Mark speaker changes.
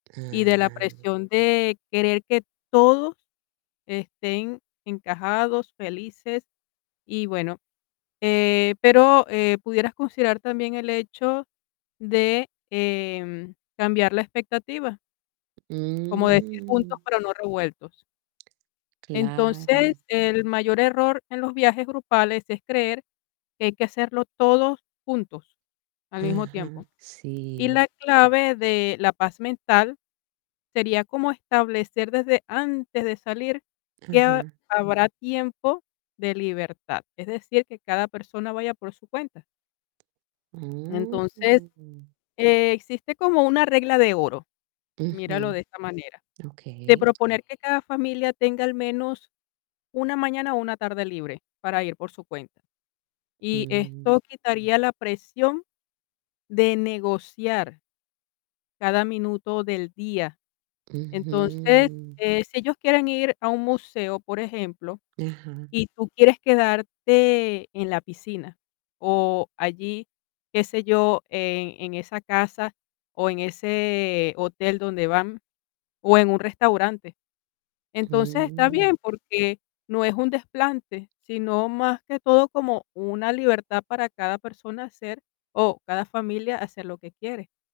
Speaker 1: Y de la
Speaker 2: Ah.
Speaker 1: presión de querer que todos estén encajados, felices y, bueno, eh, pero, eh pudieras considerar también el hecho de, em, cambiar la expectativa como decir, juntos,
Speaker 2: Mm.
Speaker 1: pero no revueltos. Entonces,
Speaker 2: Claro.
Speaker 1: el mayor error en los viajes grupales es creer que hay que hacerlo todo juntos, al mismo
Speaker 2: Ajá,
Speaker 1: tiempo. Y
Speaker 2: sí.
Speaker 1: la clave de la paz mental sería como establecer desde antes de salir que ha
Speaker 2: Ajá.
Speaker 1: habrá tiempo de libertad, es decir, que cada persona vaya por su cuenta. Entonces,
Speaker 2: Mm.
Speaker 1: existe como una regla de oro. Míralo
Speaker 2: Ujú.
Speaker 1: de esta manera. De
Speaker 2: Okey.
Speaker 1: proponer que cada familia tenga, al menos, una mañana o una tarde libre para ir por su cuenta, y
Speaker 2: Mm.
Speaker 1: esto quitaría la presión de negociar cada minuto del día. Entonces,
Speaker 2: Ujú.
Speaker 1: eh, si ellos quieren ir a un museo, por ejemplo,
Speaker 2: Ajá.
Speaker 1: y tú quieres quedarte en la piscina, o allí, qué sé yo, en en esa casa, o en ese hotel donde van, o en un restaurante. Entonces, está
Speaker 2: Mm.
Speaker 1: bien, porque no es un desplante, sino, más que todo, como una libertad para cada persona hacer, o cada familia hacer lo que quiere.